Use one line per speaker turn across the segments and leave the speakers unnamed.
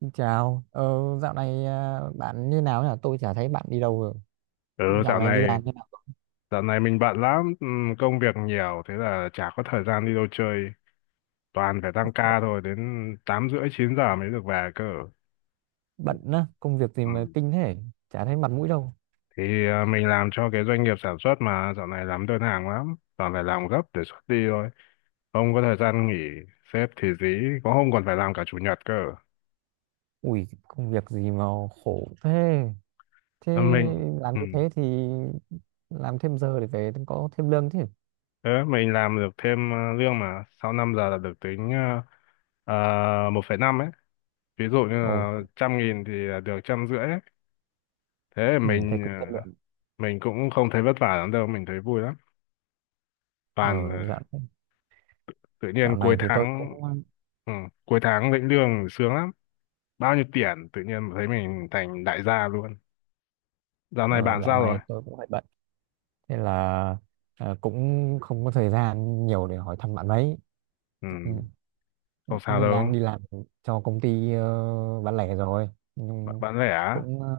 Xin chào, dạo này à, bạn như nào nhỉ? Tôi chả thấy bạn đi đâu rồi.
Ừ,
Dạo
dạo
này đi
này
làm như nào?
dạo này mình bận lắm, công việc nhiều thế là chả có thời gian đi đâu chơi, toàn phải tăng
Bận
ca thôi, đến tám rưỡi chín giờ mới được về cơ.
bận á, công việc gì mà
Ừm,
kinh thế? Chả thấy mặt mũi đâu.
Thì mình làm cho cái doanh nghiệp sản xuất mà dạo này làm đơn hàng lắm, toàn phải làm gấp để xuất đi thôi, không có thời gian nghỉ, sếp thì dí, có hôm còn phải làm cả chủ nhật cơ.
Ui, công việc gì mà khổ thế? Thế
À, mình
làm như
ừm,
thế thì làm thêm giờ để về có thêm lương chứ.
thế mình làm được thêm lương mà sau 5 giờ là được tính 1,5 ấy. Ví dụ như
Ồ,
là 100.000 thì được trăm rưỡi. Thế
ừ, thế cũng chất
ờ,
lượng.
mình cũng không thấy vất vả lắm đâu, mình thấy vui lắm.
Ờ,
Toàn
dạo,
tự nhiên
dạo này thì tôi cũng
ừ, cuối tháng lĩnh lương sướng lắm, bao nhiêu tiền tự nhiên thấy mình thành đại gia luôn. Dạo này
ờ,
bạn
Dạo
sao rồi?
này tôi cũng hơi bận. Thế là cũng không có thời gian nhiều để hỏi thăm bạn mấy.
Ừ,
Ừ,
không sao
nên
đâu.
đang đi làm cho công ty bán lẻ rồi
bạn,
nhưng
bạn lẻ á?
cũng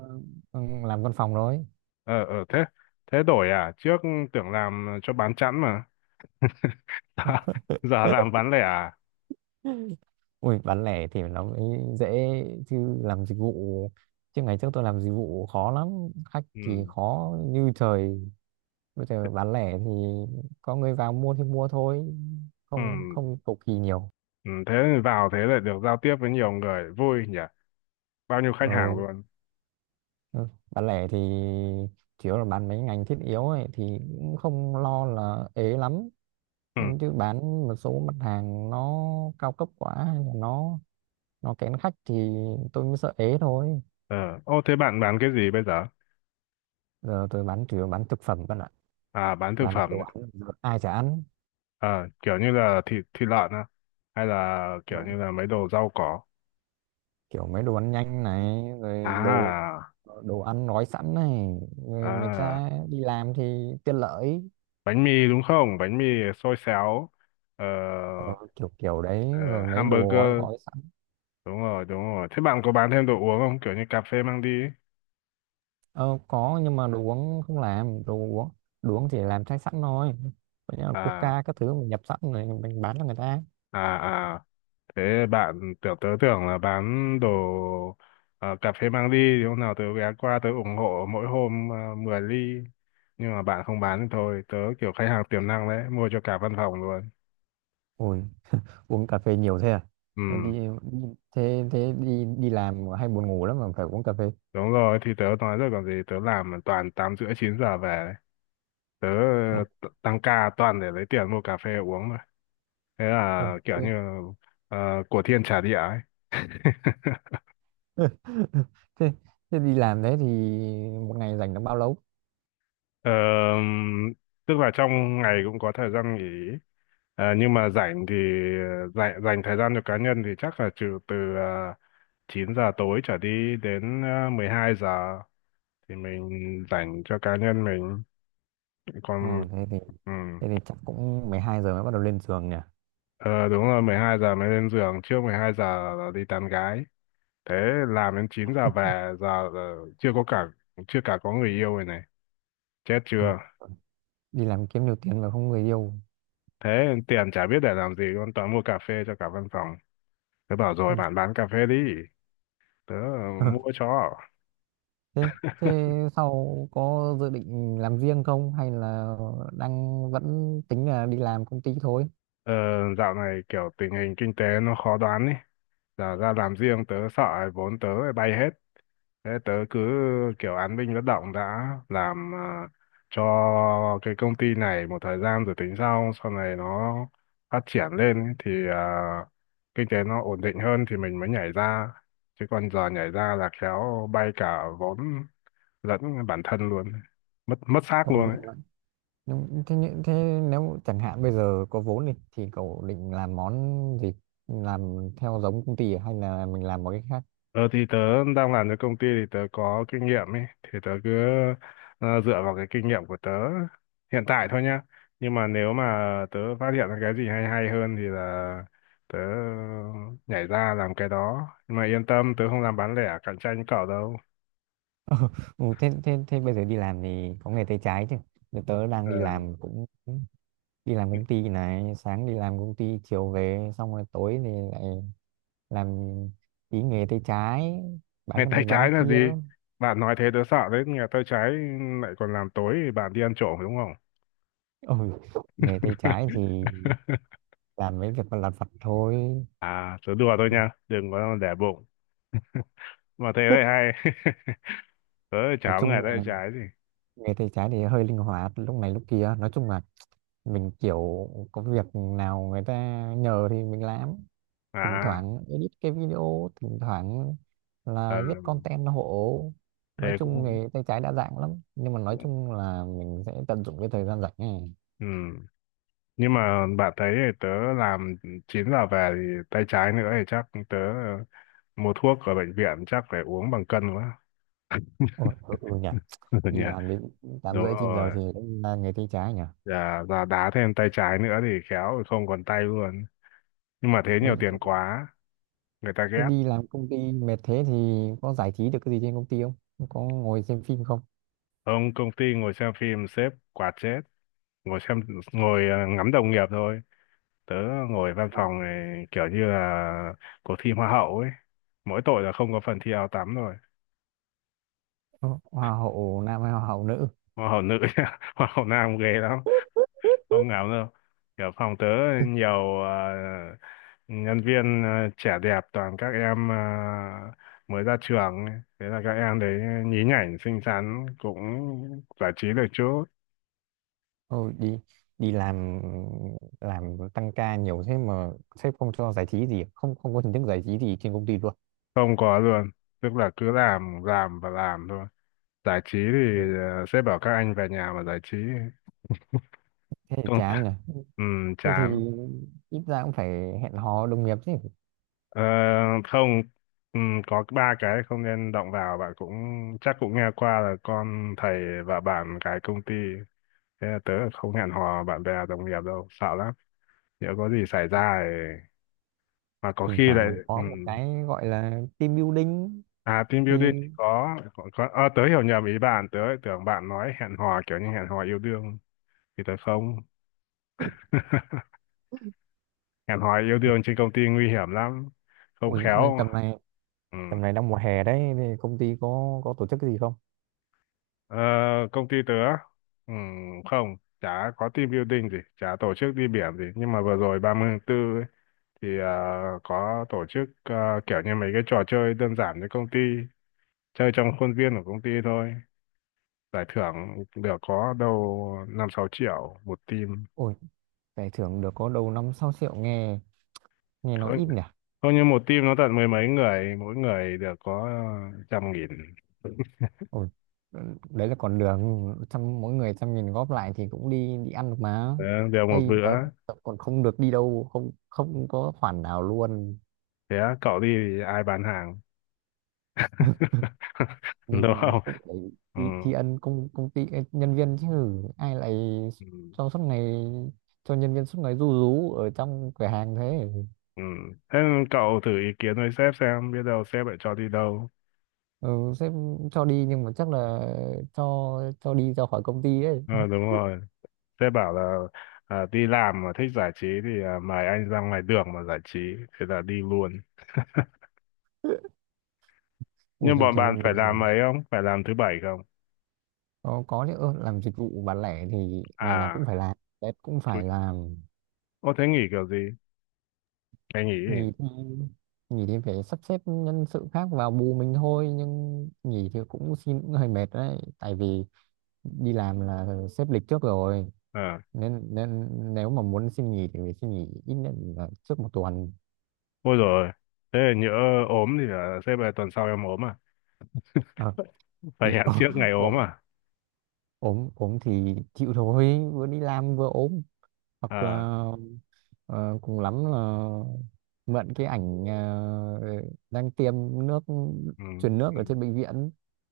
ừ, làm văn phòng rồi.
Ờ thế thế đổi à? Trước tưởng làm cho bán chẵn mà. giờ, giờ làm bán lẻ à?
Ui, bán lẻ thì nó mới dễ, chứ làm dịch vụ, chứ ngày trước tôi làm dịch vụ khó lắm, khách thì
Ừ,
khó như trời. Bây giờ bán lẻ thì có người vào mua thì mua thôi,
ừ,
không không cầu kỳ nhiều.
ừ, thế thì vào, thế lại được giao tiếp với nhiều người vui nhỉ, bao nhiêu khách
ờ,
hàng luôn.
ừ. Bán lẻ thì chủ yếu là bán mấy ngành thiết yếu ấy thì cũng không lo là ế lắm.
Ừ.
Nhưng chứ bán một số mặt hàng nó cao cấp quá hay là nó kén khách thì tôi mới sợ ế thôi.
Ờ, Ô thế bạn bán cái gì bây giờ?
Giờ tôi bán chủ yếu bán thực phẩm bạn ạ.
À, bán thực
Bán đồ
phẩm.
ăn giờ ai chả ăn.
Kiểu như là thịt thịt lợn á, hay là
Ờ,
kiểu như là mấy đồ rau cỏ.
kiểu mấy đồ ăn nhanh này rồi đồ
À,
đồ ăn gói sẵn này, người người
à,
ta đi làm thì tiện lợi.
bánh mì đúng không? Bánh mì xôi xéo, ờ,
Ờ, kiểu kiểu đấy
ờ,
rồi mấy đồ gói
hamburger.
gói sẵn.
Đúng rồi, đúng rồi. Thế bạn có bán thêm đồ uống không? Kiểu như cà phê mang đi ấy.
Ờ, có, nhưng mà đồ uống không làm đồ uống, đồ uống chỉ làm chai sẵn thôi. Còn như là
À,
coca các thứ mình nhập sẵn rồi mình bán cho người ta.
à, à. Thế bạn tưởng tớ tưởng là bán đồ ờ, cà phê mang đi thì hôm nào tớ ghé qua tớ ủng hộ mỗi hôm 10 ly, nhưng mà bạn không bán thì thôi, tớ kiểu khách hàng tiềm năng đấy mua cho cả văn phòng luôn.
Ôi, uống cà phê nhiều thế à?
Ừ,
Ờ, đi, thế thế đi đi làm hay buồn ngủ lắm mà phải uống cà phê?
đúng rồi thì tớ nói rồi còn gì, tớ làm toàn tám rưỡi chín giờ về đấy. Tớ
Ừ.
tăng ca toàn để lấy tiền mua cà phê uống mà. Thế
Ờ,
là kiểu
thế,
như của thiên trả địa ấy.
thế, thế đi làm thế thì một ngày dành được bao lâu?
Ờ, tức là trong ngày cũng có thời gian nghỉ. Nhưng mà rảnh thì dành thời gian cho cá nhân thì chắc là trừ từ uh, 9 giờ tối trở đi đến 12 giờ thì mình dành cho cá nhân mình
Ừ,
còn.
thế thì
Ừ.
thế thì chắc cũng 12 giờ mới bắt đầu lên giường nhỉ?
Ờ, đúng rồi, 12 giờ mới lên giường, trước 12 giờ là đi tán gái. Thế làm đến 9 giờ về, giờ là chưa có cả, chưa cả có người yêu rồi này, chết
Ừ,
chưa?
đi làm kiếm nhiều tiền mà không người yêu.
Thế tiền chả biết để làm gì luôn, toàn mua cà phê cho cả văn phòng. Tớ bảo rồi
Ừ.
bạn bán cà phê đi. Tớ mua cho.
thế thế sau có dự định làm riêng không hay là đang vẫn tính là đi làm công ty thôi?
Ờ, dạo này kiểu tình hình kinh tế nó khó đoán ý. Giờ ra làm riêng tớ sợ vốn tớ lại bay hết. Thế tớ cứ kiểu án binh bất động, đã làm cho cái công ty này một thời gian rồi tính sau. Sau này nó phát triển lên ý, thì kinh tế nó ổn định hơn thì mình mới nhảy ra. Chứ còn giờ nhảy ra là khéo bay cả vốn lẫn bản thân luôn. Mất mất xác
Ừ,
luôn ấy.
nhưng thế nếu chẳng hạn bây giờ có vốn đi thì cậu định làm món gì? Làm theo giống công ty à? Hay là mình làm một cái khác?
Ờ thì tớ đang làm cho công ty thì tớ có kinh nghiệm ấy, thì tớ cứ dựa vào cái kinh nghiệm của tớ hiện tại thôi nhá. Nhưng mà nếu mà tớ phát hiện ra cái gì hay hay hơn thì là tớ nhảy ra làm cái đó. Nhưng mà yên tâm, tớ không làm bán lẻ cạnh tranh cậu đâu.
Ờ, ừ, thế bây giờ đi làm thì có nghề tay trái chứ? Thì tớ đang
Ờ.
đi làm cũng đi làm công ty này, sáng đi làm công ty chiều về xong rồi tối thì lại làm tí nghề tay trái, bán
Ngày
cái
tay
này bán
trái
cái
là
kia.
gì? Bạn nói thế tớ sợ đấy, nghề tay trái lại còn làm tối thì bạn đi ăn trộm đúng không?
Ôi, nghề tay trái thì làm mấy việc lặt vặt thôi.
À, tớ đùa thôi nha, đừng có để bụng. Mà thế lại hay. Tớ
Nói
cháu
chung
người tay
là
trái gì.
người tay trái thì hơi linh hoạt lúc này lúc kia, nói chung là mình kiểu có việc nào người ta nhờ thì mình làm, thỉnh
à
thoảng edit cái video, thỉnh thoảng
ờ,
là viết content hộ. Nói
Thế
chung
cũng
nghề tay trái đa dạng lắm nhưng mà nói
cũng
chung là mình sẽ tận dụng cái thời gian rảnh này.
Ừ. Nhưng mà bạn thấy thì tớ làm 9 giờ về thì tay trái nữa thì chắc tớ mua thuốc ở bệnh viện chắc phải uống bằng cân quá.
Ồ, ừ, ừ nhỉ. Đi
Nhỉ.
làm đến tám
Đúng
rưỡi chín giờ
rồi,
thì là nghề tay trái nhỉ?
dạ dạ đá thêm tay trái nữa thì khéo không còn tay luôn. Nhưng mà thế
Rồi,
nhiều tiền quá người ta
thế
ghét.
đi làm công ty mệt thế thì có giải trí được cái gì trên công ty không? Có ngồi xem phim không?
Ông công ty ngồi xem phim sếp quạt chết. Ngồi xem ngồi ờ, ngắm đồng nghiệp thôi. Tớ ngồi văn phòng này kiểu như là cuộc thi hoa hậu ấy, mỗi tội là không có phần thi áo tắm rồi.
Ừ, hoa hậu nam hay hoa hậu nữ?
Hoa hậu nữ nhá, hoa hậu nam ghê lắm, không ngáo đâu. Kiểu phòng tớ nhiều nhân viên trẻ đẹp, toàn các em mới ra trường ấy. Thế là các em đấy nhí nhảnh xinh xắn cũng giải trí được chút.
Thôi đi, đi làm tăng ca nhiều thế mà sếp không cho giải trí gì, không không có hình thức giải trí gì trên công ty luôn?
Không có luôn, tức là cứ làm và làm thôi. Giải trí thì
Ừ.
sếp bảo các anh về nhà mà giải trí.
Thế thì
Không.
chán nhỉ.
Ừ,
Thế thì
chán.
ít ra cũng phải hẹn hò đồng nghiệp chứ.
Ờ, không, ừ, có ba cái không nên động vào, bạn cũng chắc cũng nghe qua là con thầy và bạn cái công ty. Thế là tớ không hẹn hò bạn bè đồng nghiệp đâu, sợ lắm, nếu có gì xảy ra thì... mà có
Thỉnh
khi
thoảng
lại.
mình
Ừ.
có một cái gọi là team building
À, team
thì
building thì có... Ờ, tớ hiểu nhầm ý bạn, tớ lại tưởng bạn nói hẹn hò kiểu như hẹn hò yêu đương thì tớ không hẹn hò yêu đương trên công ty nguy hiểm lắm, không
ôi, bên
khéo.
tầm này
Ừ.
tầm này đang mùa hè đấy thì công ty có tổ chức cái gì không?
Ờ, công ty tớ ừ, không chả có team building gì, chả tổ chức đi biển gì, nhưng mà vừa rồi 34 ấy, thì có tổ chức kiểu như mấy cái trò chơi đơn giản cho công ty chơi trong khuôn viên của công ty thôi. Giải thưởng được có đâu 5-6 triệu một team.
Ôi, giải thưởng được có đầu 5, 6 triệu, nghe nghe nói
Không,
ít nhỉ.
không, như một team nó tận mười mấy người, mỗi người được có 100.000.
Ôi, đấy là còn đường trăm, mỗi người 100 nghìn góp lại thì cũng đi đi ăn được mà.
Ờ, đều một
Đây
bữa.
tớ, còn không được đi đâu, không không có khoản nào luôn.
Thế cậu đi thì ai bán hàng?
Nhưng
Đúng
mà
không?
cũng phải
Ừ.
tri tri ân công công ty nhân viên chứ. Ai lại
Ừ.
cho suốt ngày cho nhân viên suốt ngày ru rú ở trong cửa hàng thế.
Ừ. Thế cậu thử ý kiến với sếp xem biết đâu sếp lại cho đi đâu.
Ừ, sếp cho đi nhưng mà chắc là cho cho đi ra khỏi công ty đấy.
Ờ đúng rồi. Sếp bảo là đi làm mà thích giải trí thì mời anh ra ngoài đường mà giải trí, thế là đi luôn.
Ui,
Nhưng
trời,
bọn
trời,
bạn phải
bây giờ.
làm ấy không? Phải làm thứ bảy không?
Có chứ, làm dịch vụ bán lẻ thì ngày nào
À,
cũng phải làm, Tết cũng
chú...
phải làm.
Ô thế nghỉ kiểu gì? Ngày nghỉ gì?
Nghỉ thì nghỉ thì phải sắp xếp nhân sự khác vào bù mình thôi, nhưng nghỉ thì cũng xin cũng hơi mệt đấy, tại vì đi làm là xếp lịch trước rồi,
À,
nên nên nếu mà muốn xin nghỉ thì phải xin nghỉ ít nhất là trước một tuần.
ôi rồi. Thế là nhỡ ốm thì là sếp là tuần sau em ốm à?
Ờ,
Phải
thì
hẹn trước ngày ốm
ốm
à?
ốm ốm thì chịu thôi, vừa đi làm vừa ốm, hoặc
À,
là. Ờ, cùng lắm là mượn cái ảnh đang tiêm nước,
ừ,
truyền nước
ừ.
ở trên bệnh viện.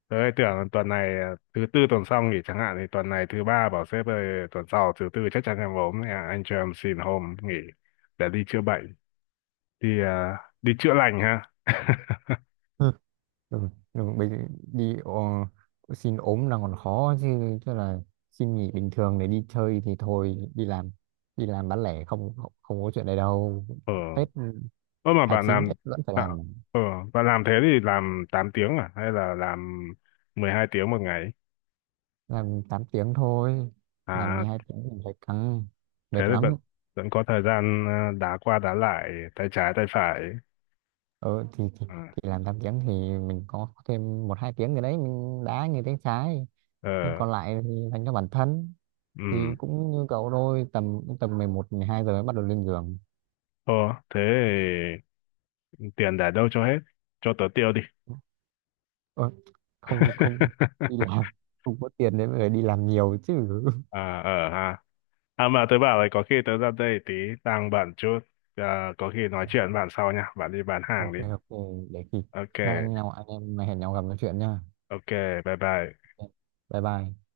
Đấy, tưởng tuần này à, thứ tư tuần sau nghỉ chẳng hạn thì tuần này thứ ba bảo sếp ơi tuần sau thứ tư chắc chắn em ốm nên là anh cho em xin hôm nghỉ để đi chữa bệnh, đi chữa lành ha.
Ừ. Ừ, ừ, xin ốm là còn khó, chứ chứ là xin nghỉ bình thường để đi chơi thì thôi đi làm. Đi làm bán lẻ không, không, không có chuyện này đâu.
ờ
Tết ừ,
Ơ mà
hai chín Tết vẫn phải
bạn,
làm.
ờ bạn làm thế thì làm 8 tiếng à hay là làm 12 tiếng một ngày?
Làm 8 tiếng thôi, làm
à
12 tiếng thì phải căng
Thế
mệt
thì vẫn
lắm.
vẫn có thời gian đá qua đá lại tay trái tay phải.
Ừ,
à,
thì làm 8 tiếng thì mình có thêm 1, 2 tiếng gì đấy mình đá như tiếng trái. Thế
ờ
còn lại thì dành cho bản thân thì
ừ
cũng như cậu thôi, tầm tầm 11 hai giờ mới bắt đầu lên giường.
ờ Thế thì tiền để đâu cho hết? Cho tớ tiêu đi.
Ơ, không, không đi làm không có tiền để về đi làm nhiều chứ.
à ờ ha À mà tớ bảo là có khi tớ ra đây tí, đang bận chút, có khi nói chuyện bạn sau nha, bạn đi bán hàng
Ok,
đi.
ok, để khi
Ok
các anh nào anh em hẹn nhau gặp nói chuyện nha.
ok. Bye bye.
Ok, bye bye.